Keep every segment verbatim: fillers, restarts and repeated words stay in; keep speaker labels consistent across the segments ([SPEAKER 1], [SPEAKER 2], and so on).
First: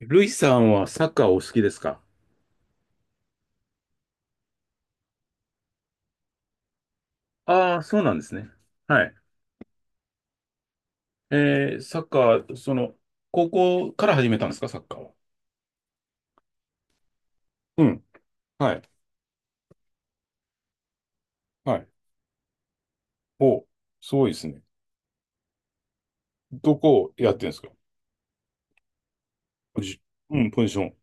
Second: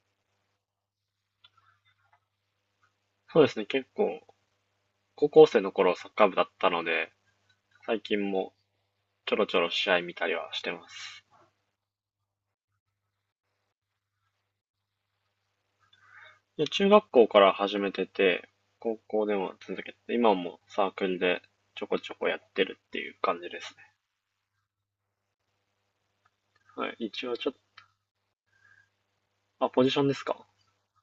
[SPEAKER 1] ルイさんはサッカーお好きですか？
[SPEAKER 2] そうですね、結構、高校生の頃サッカー部だったので、
[SPEAKER 1] ああー、そ
[SPEAKER 2] 最
[SPEAKER 1] うなん
[SPEAKER 2] 近
[SPEAKER 1] ですね。
[SPEAKER 2] も
[SPEAKER 1] はい。
[SPEAKER 2] ちょろちょろ試合見たりはしてます。
[SPEAKER 1] えー、サッカー、その、高校から始めたんですか、サッカーは？
[SPEAKER 2] で、中学校から始
[SPEAKER 1] う
[SPEAKER 2] め
[SPEAKER 1] ん。
[SPEAKER 2] てて、
[SPEAKER 1] はい。
[SPEAKER 2] 高校でも続けて、今もサークルで
[SPEAKER 1] は
[SPEAKER 2] ちょ
[SPEAKER 1] い。
[SPEAKER 2] こちょこやってるっていう感じで
[SPEAKER 1] お、
[SPEAKER 2] すね。
[SPEAKER 1] すごいですね。ど
[SPEAKER 2] は
[SPEAKER 1] こ
[SPEAKER 2] い、
[SPEAKER 1] を
[SPEAKER 2] 一
[SPEAKER 1] やっ
[SPEAKER 2] 応
[SPEAKER 1] て
[SPEAKER 2] ち
[SPEAKER 1] る
[SPEAKER 2] ょ
[SPEAKER 1] んで
[SPEAKER 2] っと、
[SPEAKER 1] すか？
[SPEAKER 2] あ、
[SPEAKER 1] ポ
[SPEAKER 2] ポ
[SPEAKER 1] ジ
[SPEAKER 2] ジシ
[SPEAKER 1] シ
[SPEAKER 2] ョンです
[SPEAKER 1] ョン。う
[SPEAKER 2] か？
[SPEAKER 1] ん、ポジション。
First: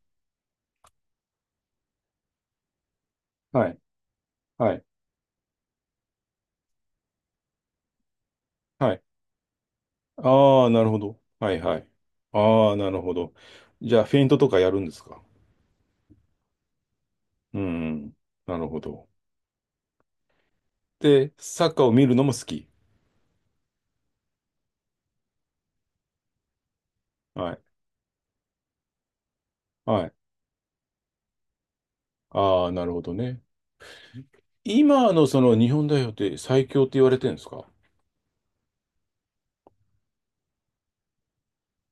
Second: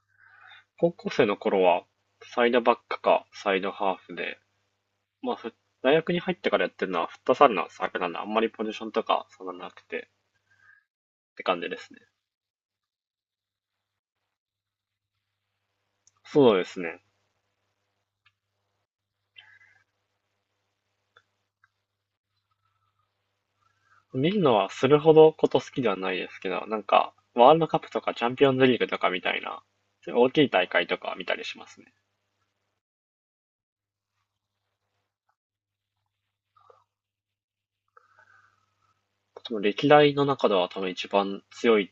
[SPEAKER 2] 高校生の頃は、サイドバックかサイ
[SPEAKER 1] は
[SPEAKER 2] ド
[SPEAKER 1] い。
[SPEAKER 2] ハーフで、
[SPEAKER 1] はい。
[SPEAKER 2] まあ、ふ大学に入ってからやってるのはフットサルのサークルなんで、あんまりポジション
[SPEAKER 1] はい。
[SPEAKER 2] とかそんななくて
[SPEAKER 1] ああ、なるほど。
[SPEAKER 2] って
[SPEAKER 1] は
[SPEAKER 2] 感
[SPEAKER 1] い
[SPEAKER 2] じで
[SPEAKER 1] はい。
[SPEAKER 2] すね。
[SPEAKER 1] ああ、なるほど。じゃあ、フェイントとかやるんですか？
[SPEAKER 2] そうですね。
[SPEAKER 1] うん。なるほど。で、サッカーを見るのも好き？
[SPEAKER 2] 見るのはするほどこと好きではないですけど、なんか、ワ
[SPEAKER 1] は
[SPEAKER 2] ール
[SPEAKER 1] い。
[SPEAKER 2] ドカップとかチャンピオンズリーグとかみたいな、
[SPEAKER 1] は
[SPEAKER 2] そ
[SPEAKER 1] い。
[SPEAKER 2] ういう大きい大会とかは見たりしますね。
[SPEAKER 1] ああ、なるほどね。今のその日本代表って最強って言われてるんですか？
[SPEAKER 2] 多の歴代の中では多分一番強いっ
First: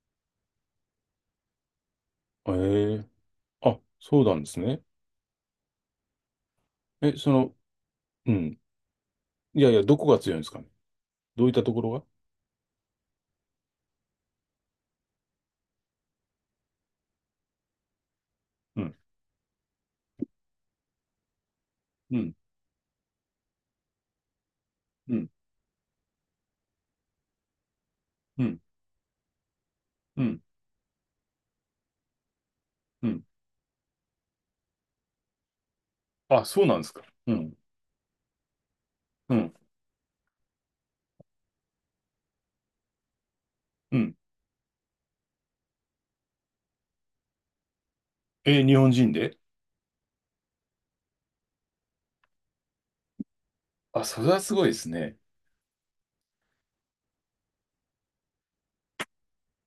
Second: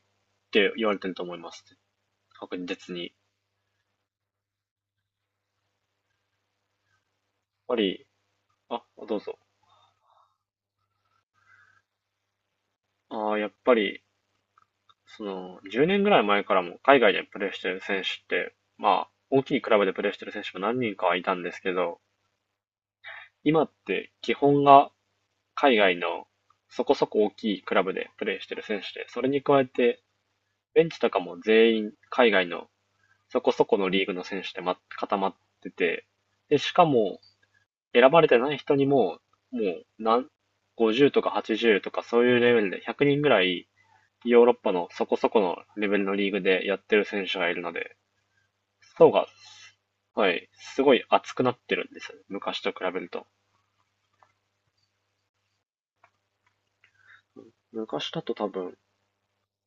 [SPEAKER 2] て言われてると思います。
[SPEAKER 1] え
[SPEAKER 2] 確実に。や
[SPEAKER 1] え。
[SPEAKER 2] っ
[SPEAKER 1] あ、そうなんですね。え、その、
[SPEAKER 2] ぱり、
[SPEAKER 1] うん。
[SPEAKER 2] あ、どうぞ。
[SPEAKER 1] いやいや、どこが強いんですかね。どういったところが。
[SPEAKER 2] あーやっぱり、その、じゅうねんぐらい前からも海外でプレーしてる選手って、
[SPEAKER 1] うん、
[SPEAKER 2] まあ、大きいクラブでプレーしてる選手も何人かはいたんですけど、
[SPEAKER 1] うん、
[SPEAKER 2] 今って基本が
[SPEAKER 1] うん、
[SPEAKER 2] 海外のそこそこ大きいクラブでプレー
[SPEAKER 1] う
[SPEAKER 2] して
[SPEAKER 1] ん、
[SPEAKER 2] る選手で、それに加えて
[SPEAKER 1] うん、
[SPEAKER 2] ベンチとかも全員海外の
[SPEAKER 1] うん。
[SPEAKER 2] そこそこのリーグの選手でま固まってて、
[SPEAKER 1] あ、
[SPEAKER 2] で、
[SPEAKER 1] そう
[SPEAKER 2] し
[SPEAKER 1] なん
[SPEAKER 2] か
[SPEAKER 1] ですか。
[SPEAKER 2] も
[SPEAKER 1] うん、
[SPEAKER 2] 選ばれてない人にも、
[SPEAKER 1] うん、
[SPEAKER 2] もう何、ごじゅうとかはちじゅうとかそういうレベルでひゃくにんぐらい
[SPEAKER 1] うん。
[SPEAKER 2] ヨーロッパのそこそこのレベルのリーグでやってる選手がいるので、
[SPEAKER 1] え、日本
[SPEAKER 2] 層
[SPEAKER 1] 人
[SPEAKER 2] が、
[SPEAKER 1] で。
[SPEAKER 2] はい、すごい厚くなってるんですよね。昔と比べると。
[SPEAKER 1] あ、それはすごいですね。
[SPEAKER 2] 昔だと多分、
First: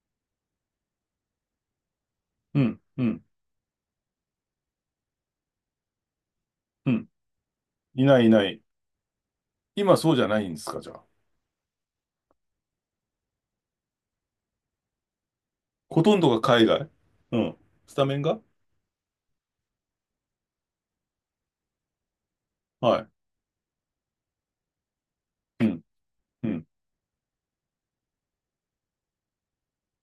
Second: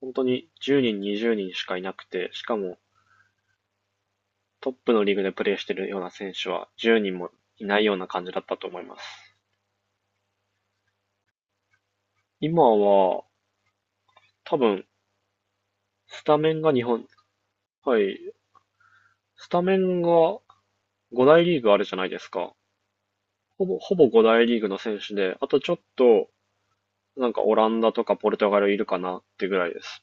[SPEAKER 2] 本当にじゅうにん、にじゅうにんしかいなくて、しか
[SPEAKER 1] う
[SPEAKER 2] も
[SPEAKER 1] ん、うん、
[SPEAKER 2] トップのリーグでプレーしてるような選手は
[SPEAKER 1] う
[SPEAKER 2] 10
[SPEAKER 1] ん。
[SPEAKER 2] 人もいないよう
[SPEAKER 1] い
[SPEAKER 2] な
[SPEAKER 1] な
[SPEAKER 2] 感
[SPEAKER 1] いい
[SPEAKER 2] じだ
[SPEAKER 1] な
[SPEAKER 2] った
[SPEAKER 1] い。
[SPEAKER 2] と思います。
[SPEAKER 1] 今そうじゃないんですか、じゃあ？
[SPEAKER 2] 今は、多分、
[SPEAKER 1] ほとん
[SPEAKER 2] ス
[SPEAKER 1] ど
[SPEAKER 2] タ
[SPEAKER 1] が
[SPEAKER 2] メン
[SPEAKER 1] 海
[SPEAKER 2] が日
[SPEAKER 1] 外。
[SPEAKER 2] 本、
[SPEAKER 1] うん。ス
[SPEAKER 2] は
[SPEAKER 1] タメ
[SPEAKER 2] い、
[SPEAKER 1] ンが。
[SPEAKER 2] スタメンがご大リーグあるじゃないですか。
[SPEAKER 1] はい。
[SPEAKER 2] ほぼ、ほぼご大リーグの選手で、あと
[SPEAKER 1] う
[SPEAKER 2] ちょっ
[SPEAKER 1] ん、
[SPEAKER 2] と、
[SPEAKER 1] うん。
[SPEAKER 2] なんかオランダとかポルトガルいるかなってぐらいです。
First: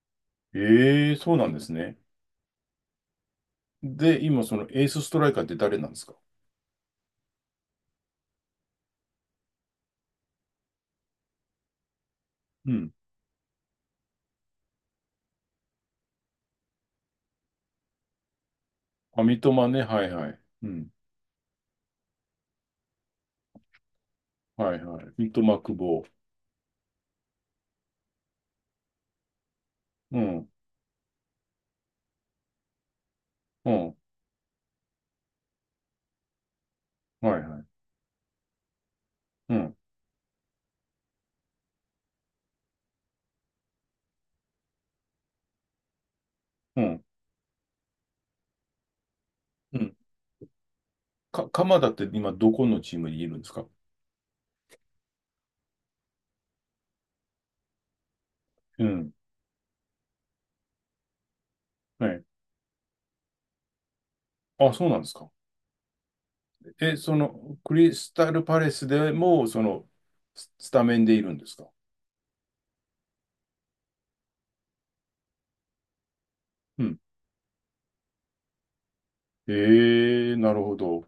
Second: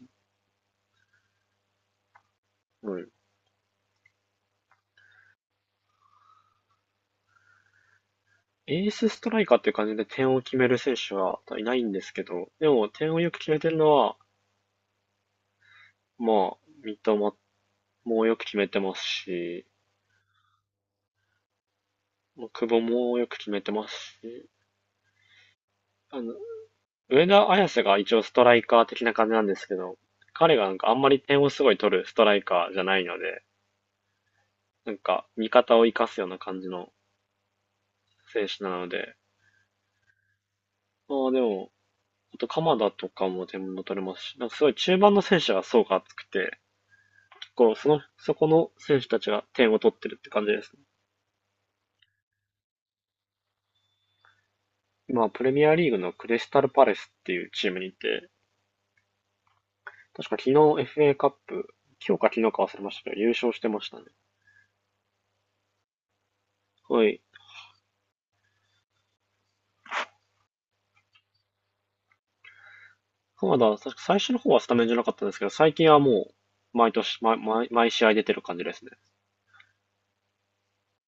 [SPEAKER 1] ええ、そうなんですね。
[SPEAKER 2] うん。
[SPEAKER 1] で、今そのエースストライカーって誰なんですか？
[SPEAKER 2] エースストライカーっていう感じで点を決める選手はいないんですけど、で
[SPEAKER 1] う
[SPEAKER 2] も
[SPEAKER 1] ん。
[SPEAKER 2] 点をよく決めてるのは、まあ、三笘もよく決めてます
[SPEAKER 1] あ、三笘
[SPEAKER 2] し、
[SPEAKER 1] ね。はいはい。うん。
[SPEAKER 2] まあ久保もよく決めてますし、
[SPEAKER 1] はいはい。三笘久保。
[SPEAKER 2] あの、上田綺世が一応ストライカー的な感じなんですけど、
[SPEAKER 1] うん。
[SPEAKER 2] 彼がなんかあんまり点をすごい取るストライカーじゃないので、
[SPEAKER 1] うん。
[SPEAKER 2] なんか味方を生かすような感じの
[SPEAKER 1] はいはい。
[SPEAKER 2] 選手なので、
[SPEAKER 1] うん。
[SPEAKER 2] まあでも、あと鎌田とかも点も取れますし、なんかすごい中盤の選手が層が厚くて、
[SPEAKER 1] うん。
[SPEAKER 2] 結構その、そこの選手たちが点
[SPEAKER 1] う
[SPEAKER 2] を取
[SPEAKER 1] ん。
[SPEAKER 2] ってるって感じですね。
[SPEAKER 1] か、鎌田って今どこのチームにいるんですか？
[SPEAKER 2] 今、プレミアリーグのクリスタルパレスっていうチームにいて、
[SPEAKER 1] うん。
[SPEAKER 2] 確か昨日 エフエー カップ、
[SPEAKER 1] は
[SPEAKER 2] 今日
[SPEAKER 1] い。
[SPEAKER 2] か昨日か忘れましたけど、優勝してましたね。
[SPEAKER 1] あ、そうなんですか。え、
[SPEAKER 2] は
[SPEAKER 1] そ
[SPEAKER 2] い。
[SPEAKER 1] の、クリスタルパレスでも、その、ススタメンでいるんですか？
[SPEAKER 2] そ田だ、確か最初の方はスタメンじゃなかったんですけど、最近はもう、
[SPEAKER 1] う
[SPEAKER 2] 毎
[SPEAKER 1] ん。
[SPEAKER 2] 年、毎、毎毎試合出てる感じですね。
[SPEAKER 1] えー、なるほど。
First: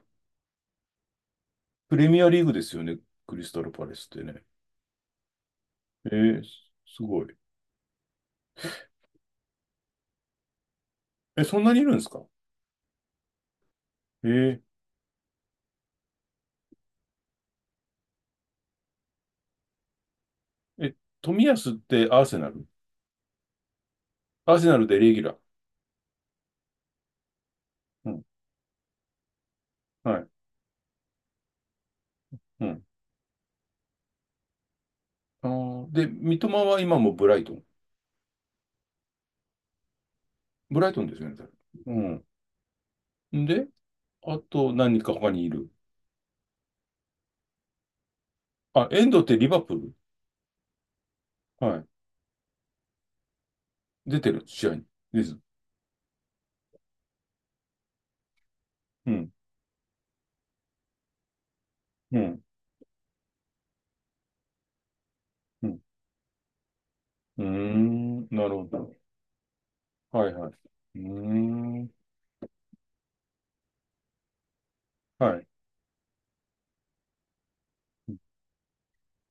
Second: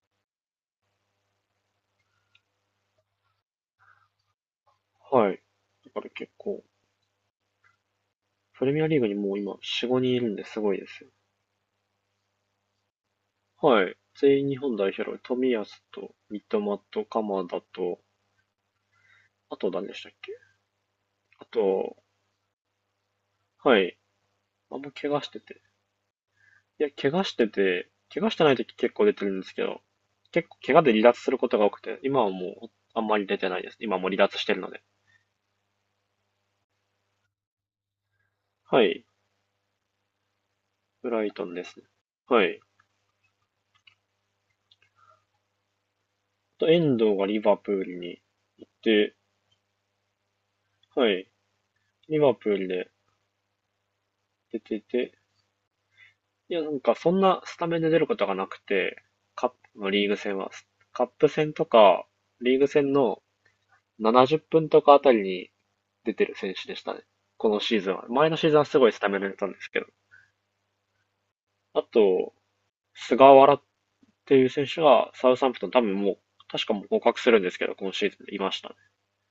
[SPEAKER 1] プレミアリーグですよね。クリスタルパレスってね。
[SPEAKER 2] はい。だから結
[SPEAKER 1] ええ、
[SPEAKER 2] 構、
[SPEAKER 1] すごい。
[SPEAKER 2] プレミアリーグにもう今、よん、ごにんいるんですごいですよ。
[SPEAKER 1] え、そんなにいるんですか？
[SPEAKER 2] はい。全員日
[SPEAKER 1] え
[SPEAKER 2] 本代表の冨安と、三笘と、鎌田と、あと何でしたっけ、
[SPEAKER 1] ー、え、冨
[SPEAKER 2] あ
[SPEAKER 1] 安っ
[SPEAKER 2] と、
[SPEAKER 1] てアーセナル。
[SPEAKER 2] はい。
[SPEAKER 1] アーセナ
[SPEAKER 2] あん
[SPEAKER 1] ル
[SPEAKER 2] ま
[SPEAKER 1] で
[SPEAKER 2] 怪
[SPEAKER 1] レギ
[SPEAKER 2] 我
[SPEAKER 1] ュ
[SPEAKER 2] し
[SPEAKER 1] ラ
[SPEAKER 2] て
[SPEAKER 1] ー。
[SPEAKER 2] て。いや、怪我してて、
[SPEAKER 1] う
[SPEAKER 2] 怪
[SPEAKER 1] ん。
[SPEAKER 2] 我してない時結構出てるんですけど、
[SPEAKER 1] はい。
[SPEAKER 2] 結構怪我で離脱することが多くて、今はも
[SPEAKER 1] う
[SPEAKER 2] う、
[SPEAKER 1] ん。
[SPEAKER 2] あんまり出てないです。今はもう離脱してるので。
[SPEAKER 1] あー、で、三笘は今もブライトン。
[SPEAKER 2] はい。
[SPEAKER 1] ブライトン
[SPEAKER 2] ブ
[SPEAKER 1] です
[SPEAKER 2] ラ
[SPEAKER 1] よ
[SPEAKER 2] イ
[SPEAKER 1] ね、
[SPEAKER 2] ト
[SPEAKER 1] 確
[SPEAKER 2] ン
[SPEAKER 1] か。
[SPEAKER 2] ですね。
[SPEAKER 1] うん。
[SPEAKER 2] はい。
[SPEAKER 1] んで、あと何人か他にいる。
[SPEAKER 2] と遠藤がリバプールに行っ
[SPEAKER 1] あ、エン
[SPEAKER 2] て、
[SPEAKER 1] ドってリバプール。
[SPEAKER 2] はい、
[SPEAKER 1] はい。
[SPEAKER 2] リバプールで
[SPEAKER 1] 出てる、
[SPEAKER 2] 出
[SPEAKER 1] 試合
[SPEAKER 2] て
[SPEAKER 1] に？
[SPEAKER 2] て、
[SPEAKER 1] です。
[SPEAKER 2] いや、なんかそんなスタメンで出ることがなくて、
[SPEAKER 1] うん。
[SPEAKER 2] カップのリーグ戦は、カップ戦とか、
[SPEAKER 1] うん。
[SPEAKER 2] リーグ戦のななじゅっぷんとかあたりに
[SPEAKER 1] うん。
[SPEAKER 2] 出てる選手でしたね。
[SPEAKER 1] うー
[SPEAKER 2] このシーズンは。
[SPEAKER 1] ん。
[SPEAKER 2] 前の
[SPEAKER 1] な
[SPEAKER 2] シ
[SPEAKER 1] る
[SPEAKER 2] ーズンは
[SPEAKER 1] ほ
[SPEAKER 2] すごい
[SPEAKER 1] ど。
[SPEAKER 2] スタメンで出たんですけど。
[SPEAKER 1] はいはい。うー
[SPEAKER 2] あ
[SPEAKER 1] ん。
[SPEAKER 2] と、菅原っていう選手がサ
[SPEAKER 1] は
[SPEAKER 2] ウ
[SPEAKER 1] い。
[SPEAKER 2] サンプトン多分もう、確かもう合格するんですけど、今シーズンいましたね。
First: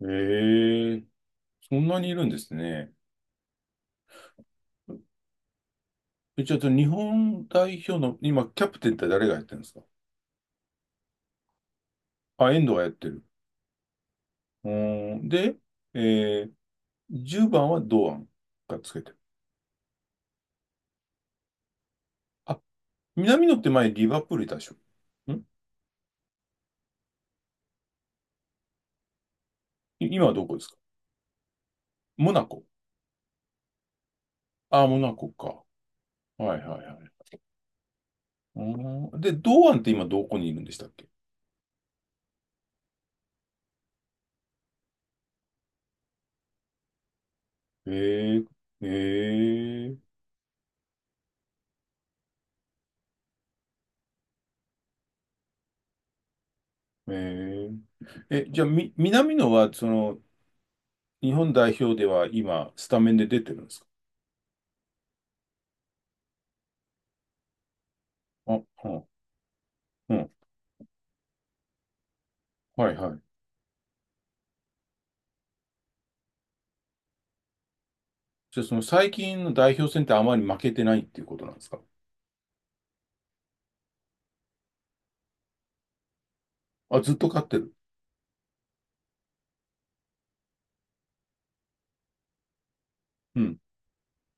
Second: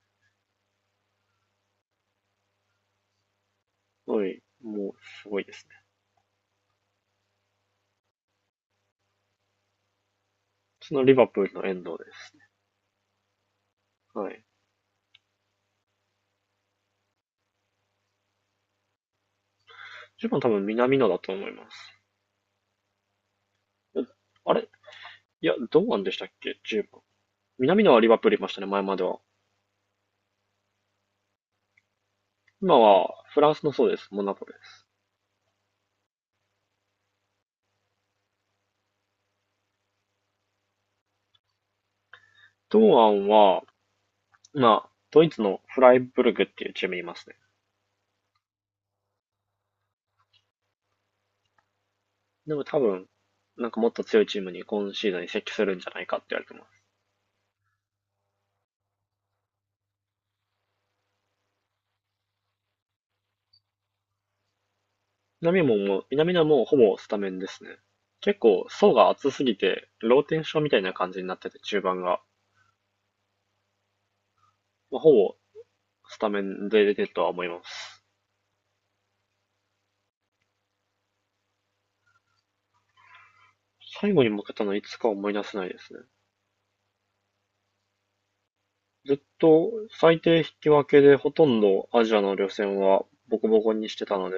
[SPEAKER 1] ええ、そんなにいるんですね。
[SPEAKER 2] はい、もうすごいですね。
[SPEAKER 1] え、ちょっと日本代表の、今、キャプテンって誰がやってるんですか？
[SPEAKER 2] そのリバプールの遠藤ですね。
[SPEAKER 1] あ、遠藤がやってる。
[SPEAKER 2] はい。
[SPEAKER 1] うーん。で、えー、じゅうばんは堂安がつけてる。
[SPEAKER 2] じゅうばん多分南野だと思います。
[SPEAKER 1] あ、南野って前リバプールい
[SPEAKER 2] あ
[SPEAKER 1] たで
[SPEAKER 2] れ、
[SPEAKER 1] し
[SPEAKER 2] い
[SPEAKER 1] ょ？ん。
[SPEAKER 2] や、堂安でしたっけ？ じゅう 番。南野はリバプールいましたね、前までは。
[SPEAKER 1] 今はどこですか？モナコ。
[SPEAKER 2] 今はフランスのそうです。モナコで
[SPEAKER 1] あ
[SPEAKER 2] す。
[SPEAKER 1] あ、モナコか。はいはいはい。うーん、で、堂安って今どこにいるんでしたっけ？
[SPEAKER 2] 堂安は、まあ、ドイツのフライブルグっていうチームにいますね。
[SPEAKER 1] へえ、へえ、
[SPEAKER 2] でも多分、なんかもっと強いチームに今シーズンに移籍するんじゃないかって言われてます。
[SPEAKER 1] へえ。え、じゃあ、み、南野は、その、日本代表では今、スタメンで出てるんですか？
[SPEAKER 2] 南野も南野もほぼスタメンですね。結
[SPEAKER 1] あ、
[SPEAKER 2] 構
[SPEAKER 1] う
[SPEAKER 2] 層
[SPEAKER 1] ん、
[SPEAKER 2] が厚すぎて、
[SPEAKER 1] う
[SPEAKER 2] ロー
[SPEAKER 1] ん。
[SPEAKER 2] テンションみたいな感じになってて、中盤が。
[SPEAKER 1] はいはい。
[SPEAKER 2] まあ、ほぼスタメンで出てるとは思います。
[SPEAKER 1] じゃあ、その最近の代表戦ってあまり負けてないっていうことなんですか？
[SPEAKER 2] 最後に負けたのいつか思い出せないですね。
[SPEAKER 1] あ、ずっと勝ってる。
[SPEAKER 2] ずっと最低引き分けでほとんどアジアの予選はボ
[SPEAKER 1] う
[SPEAKER 2] コ
[SPEAKER 1] ん。
[SPEAKER 2] ボコにしてたので、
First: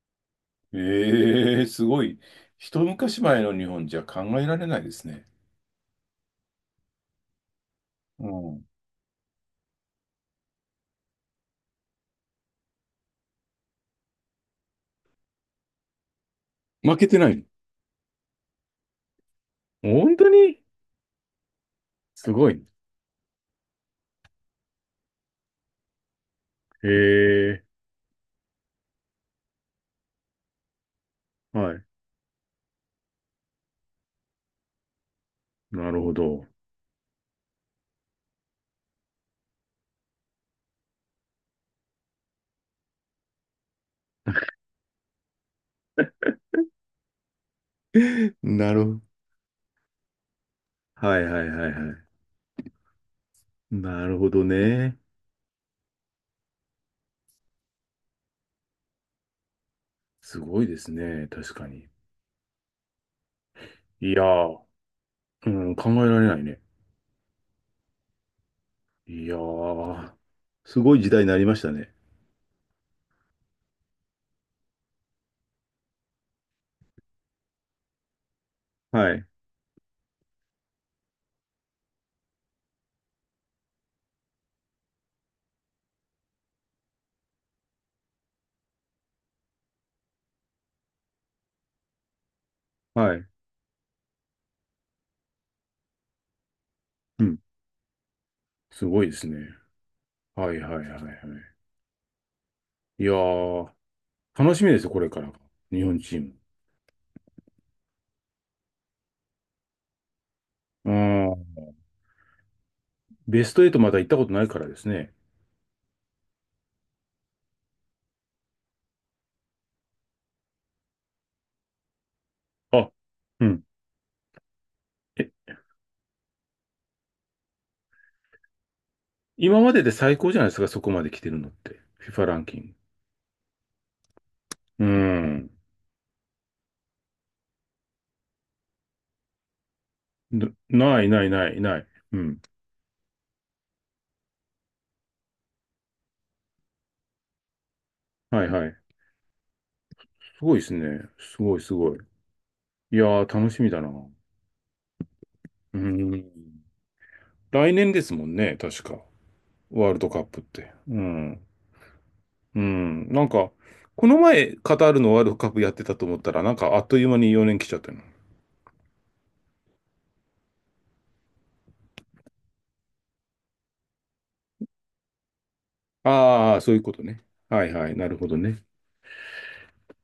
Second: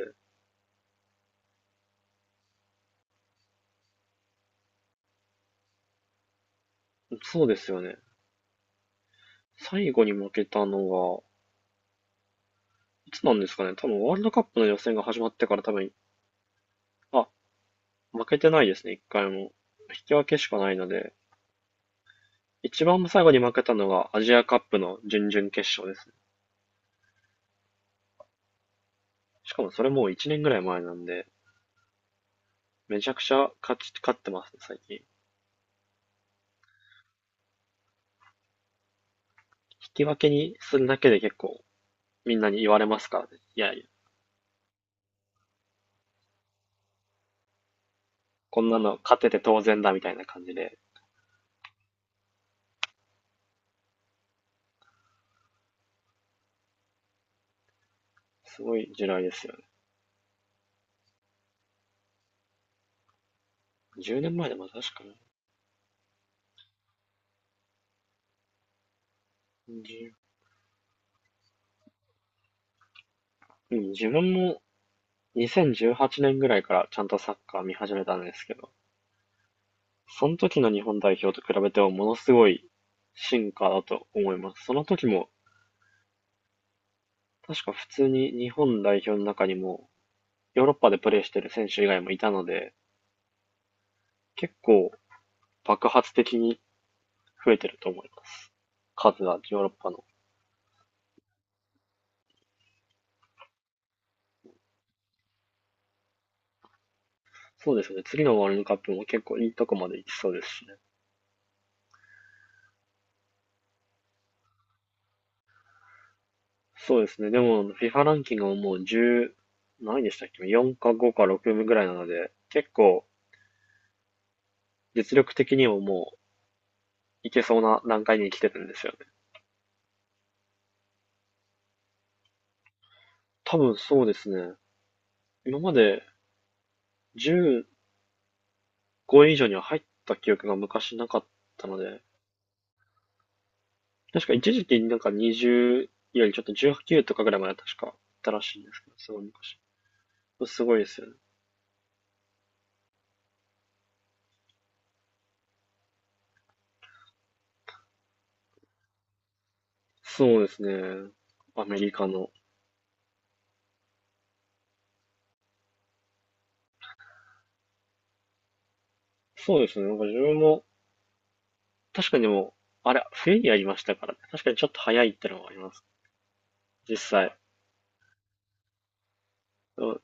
[SPEAKER 1] ええ、すごい。一昔前の日本じゃ考えられないですね。
[SPEAKER 2] そうですよね。
[SPEAKER 1] うん。
[SPEAKER 2] 最後に負けたのが、いつなんですかね。多分ワールドカップの予選が始まってから多分、
[SPEAKER 1] 負けて
[SPEAKER 2] あ、
[SPEAKER 1] ないの？
[SPEAKER 2] 負けてないですね、一回も。引き
[SPEAKER 1] 本
[SPEAKER 2] 分
[SPEAKER 1] 当
[SPEAKER 2] けしか
[SPEAKER 1] に
[SPEAKER 2] ないので、
[SPEAKER 1] すごい。
[SPEAKER 2] 一番最後に負けたのがアジアカップの準々決勝ですね。
[SPEAKER 1] へえ、
[SPEAKER 2] しかもそれもういちねんぐらい前なんで、
[SPEAKER 1] はい。
[SPEAKER 2] めちゃくちゃ勝ち、勝ってますね、最近。引
[SPEAKER 1] なるほど。
[SPEAKER 2] き分けにするだけで結構みんなに言われますからね。いやいや、こん
[SPEAKER 1] な
[SPEAKER 2] な
[SPEAKER 1] るほ
[SPEAKER 2] の
[SPEAKER 1] ど。
[SPEAKER 2] 勝てて当然だみたいな感じで。
[SPEAKER 1] はいはいはいはい。なるほどね。
[SPEAKER 2] すごい時代ですよね。
[SPEAKER 1] すごいですね、確かに。い
[SPEAKER 2] 10
[SPEAKER 1] や
[SPEAKER 2] 年前で
[SPEAKER 1] ー、
[SPEAKER 2] も確か
[SPEAKER 1] うん、考えられないね。いや
[SPEAKER 2] に。
[SPEAKER 1] ー、すごい時代になりましたね。
[SPEAKER 2] うん、自分もにせんじゅうはちねんぐらいからちゃんとサッカー見始めたんですけど、
[SPEAKER 1] はい、
[SPEAKER 2] その時の日本代表と比べてもものすごい進化だと思います。その時も確か普通に日本代表の中にもヨーロッパでプレーしてる選手以外もいたので、
[SPEAKER 1] はい。
[SPEAKER 2] 結構爆発的に
[SPEAKER 1] うん、
[SPEAKER 2] 増えてると思います。
[SPEAKER 1] すごいで
[SPEAKER 2] 数
[SPEAKER 1] すね。
[SPEAKER 2] はヨーロッパの。
[SPEAKER 1] はいはいはいはい。いやー、楽しみですよ、これから日本チーム。
[SPEAKER 2] そうですね。次のワールドカップも結構いいとこまで行きそうですしね。
[SPEAKER 1] うん、ベストエイトまだ行ったことないからですね。
[SPEAKER 2] そうですね。でも、フィファ ランキングももうじゅう、何位でしたっけ？ よん かごかろくぐらいなので、結
[SPEAKER 1] あ、
[SPEAKER 2] 構
[SPEAKER 1] うん。
[SPEAKER 2] 実力
[SPEAKER 1] え、
[SPEAKER 2] 的にももういけそうな段階に来てるんですよね。
[SPEAKER 1] 今までで最高じゃないですか、そこまで来てるのって。FIFA ランキン
[SPEAKER 2] 多分そうですね。
[SPEAKER 1] グ。うん。
[SPEAKER 2] 今までじゅうごい以上には入った記憶
[SPEAKER 1] な
[SPEAKER 2] が昔
[SPEAKER 1] な
[SPEAKER 2] な
[SPEAKER 1] い
[SPEAKER 2] か
[SPEAKER 1] な
[SPEAKER 2] っ
[SPEAKER 1] いない
[SPEAKER 2] たの
[SPEAKER 1] ない。
[SPEAKER 2] で、
[SPEAKER 1] うん。
[SPEAKER 2] 確か一時期なんかにじゅうよりちょっとじゅうはちとかぐらいまで確かあったら
[SPEAKER 1] はい
[SPEAKER 2] しいん
[SPEAKER 1] は
[SPEAKER 2] で
[SPEAKER 1] い。
[SPEAKER 2] すけど、すごい昔。
[SPEAKER 1] すごい
[SPEAKER 2] す
[SPEAKER 1] です
[SPEAKER 2] ごいです
[SPEAKER 1] ね。
[SPEAKER 2] よね。
[SPEAKER 1] すごいすごい。いやー、楽しみだな。うん。来年ですもんね、確か。ワールドカッ
[SPEAKER 2] そ
[SPEAKER 1] プ
[SPEAKER 2] う
[SPEAKER 1] っ
[SPEAKER 2] です
[SPEAKER 1] て。う
[SPEAKER 2] ね。
[SPEAKER 1] ん。
[SPEAKER 2] アメリカの。
[SPEAKER 1] うん。なんか、この前、カタールのワールドカップやってたと思ったら、なんか、あっという間によねん来ちゃったの。
[SPEAKER 2] そうですね。なんか自分も確かにでも、あれ、冬にやりましたからね。確かにちょっと早いってのはあります。
[SPEAKER 1] ああ、そういうこ
[SPEAKER 2] 実
[SPEAKER 1] とね。
[SPEAKER 2] 際。
[SPEAKER 1] はいはい。なるほどね。
[SPEAKER 2] でも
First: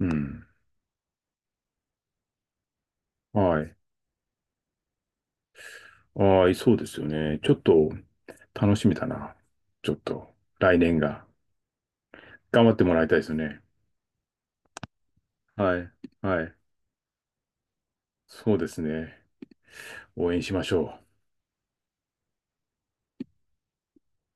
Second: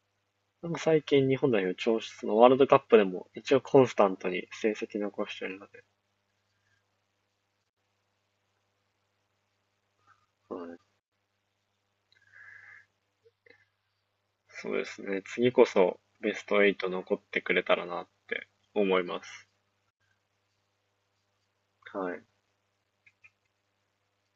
[SPEAKER 1] うん。
[SPEAKER 2] なんか最近日本代表調子、そのワールドカップでも一
[SPEAKER 1] は
[SPEAKER 2] 応
[SPEAKER 1] い。
[SPEAKER 2] コンスタントに成績残してるので、
[SPEAKER 1] ああ、そうですよね。ちょっと、楽しみだな。ちょっと、
[SPEAKER 2] は
[SPEAKER 1] 来
[SPEAKER 2] い、
[SPEAKER 1] 年が。頑張ってもらいたいですね。
[SPEAKER 2] そうですね。次こ
[SPEAKER 1] はい。
[SPEAKER 2] そベ
[SPEAKER 1] は
[SPEAKER 2] ス
[SPEAKER 1] い。
[SPEAKER 2] トエイト残ってくれたらなって
[SPEAKER 1] そうです
[SPEAKER 2] 思い
[SPEAKER 1] ね。
[SPEAKER 2] ます。
[SPEAKER 1] 応援しましょう。
[SPEAKER 2] はい。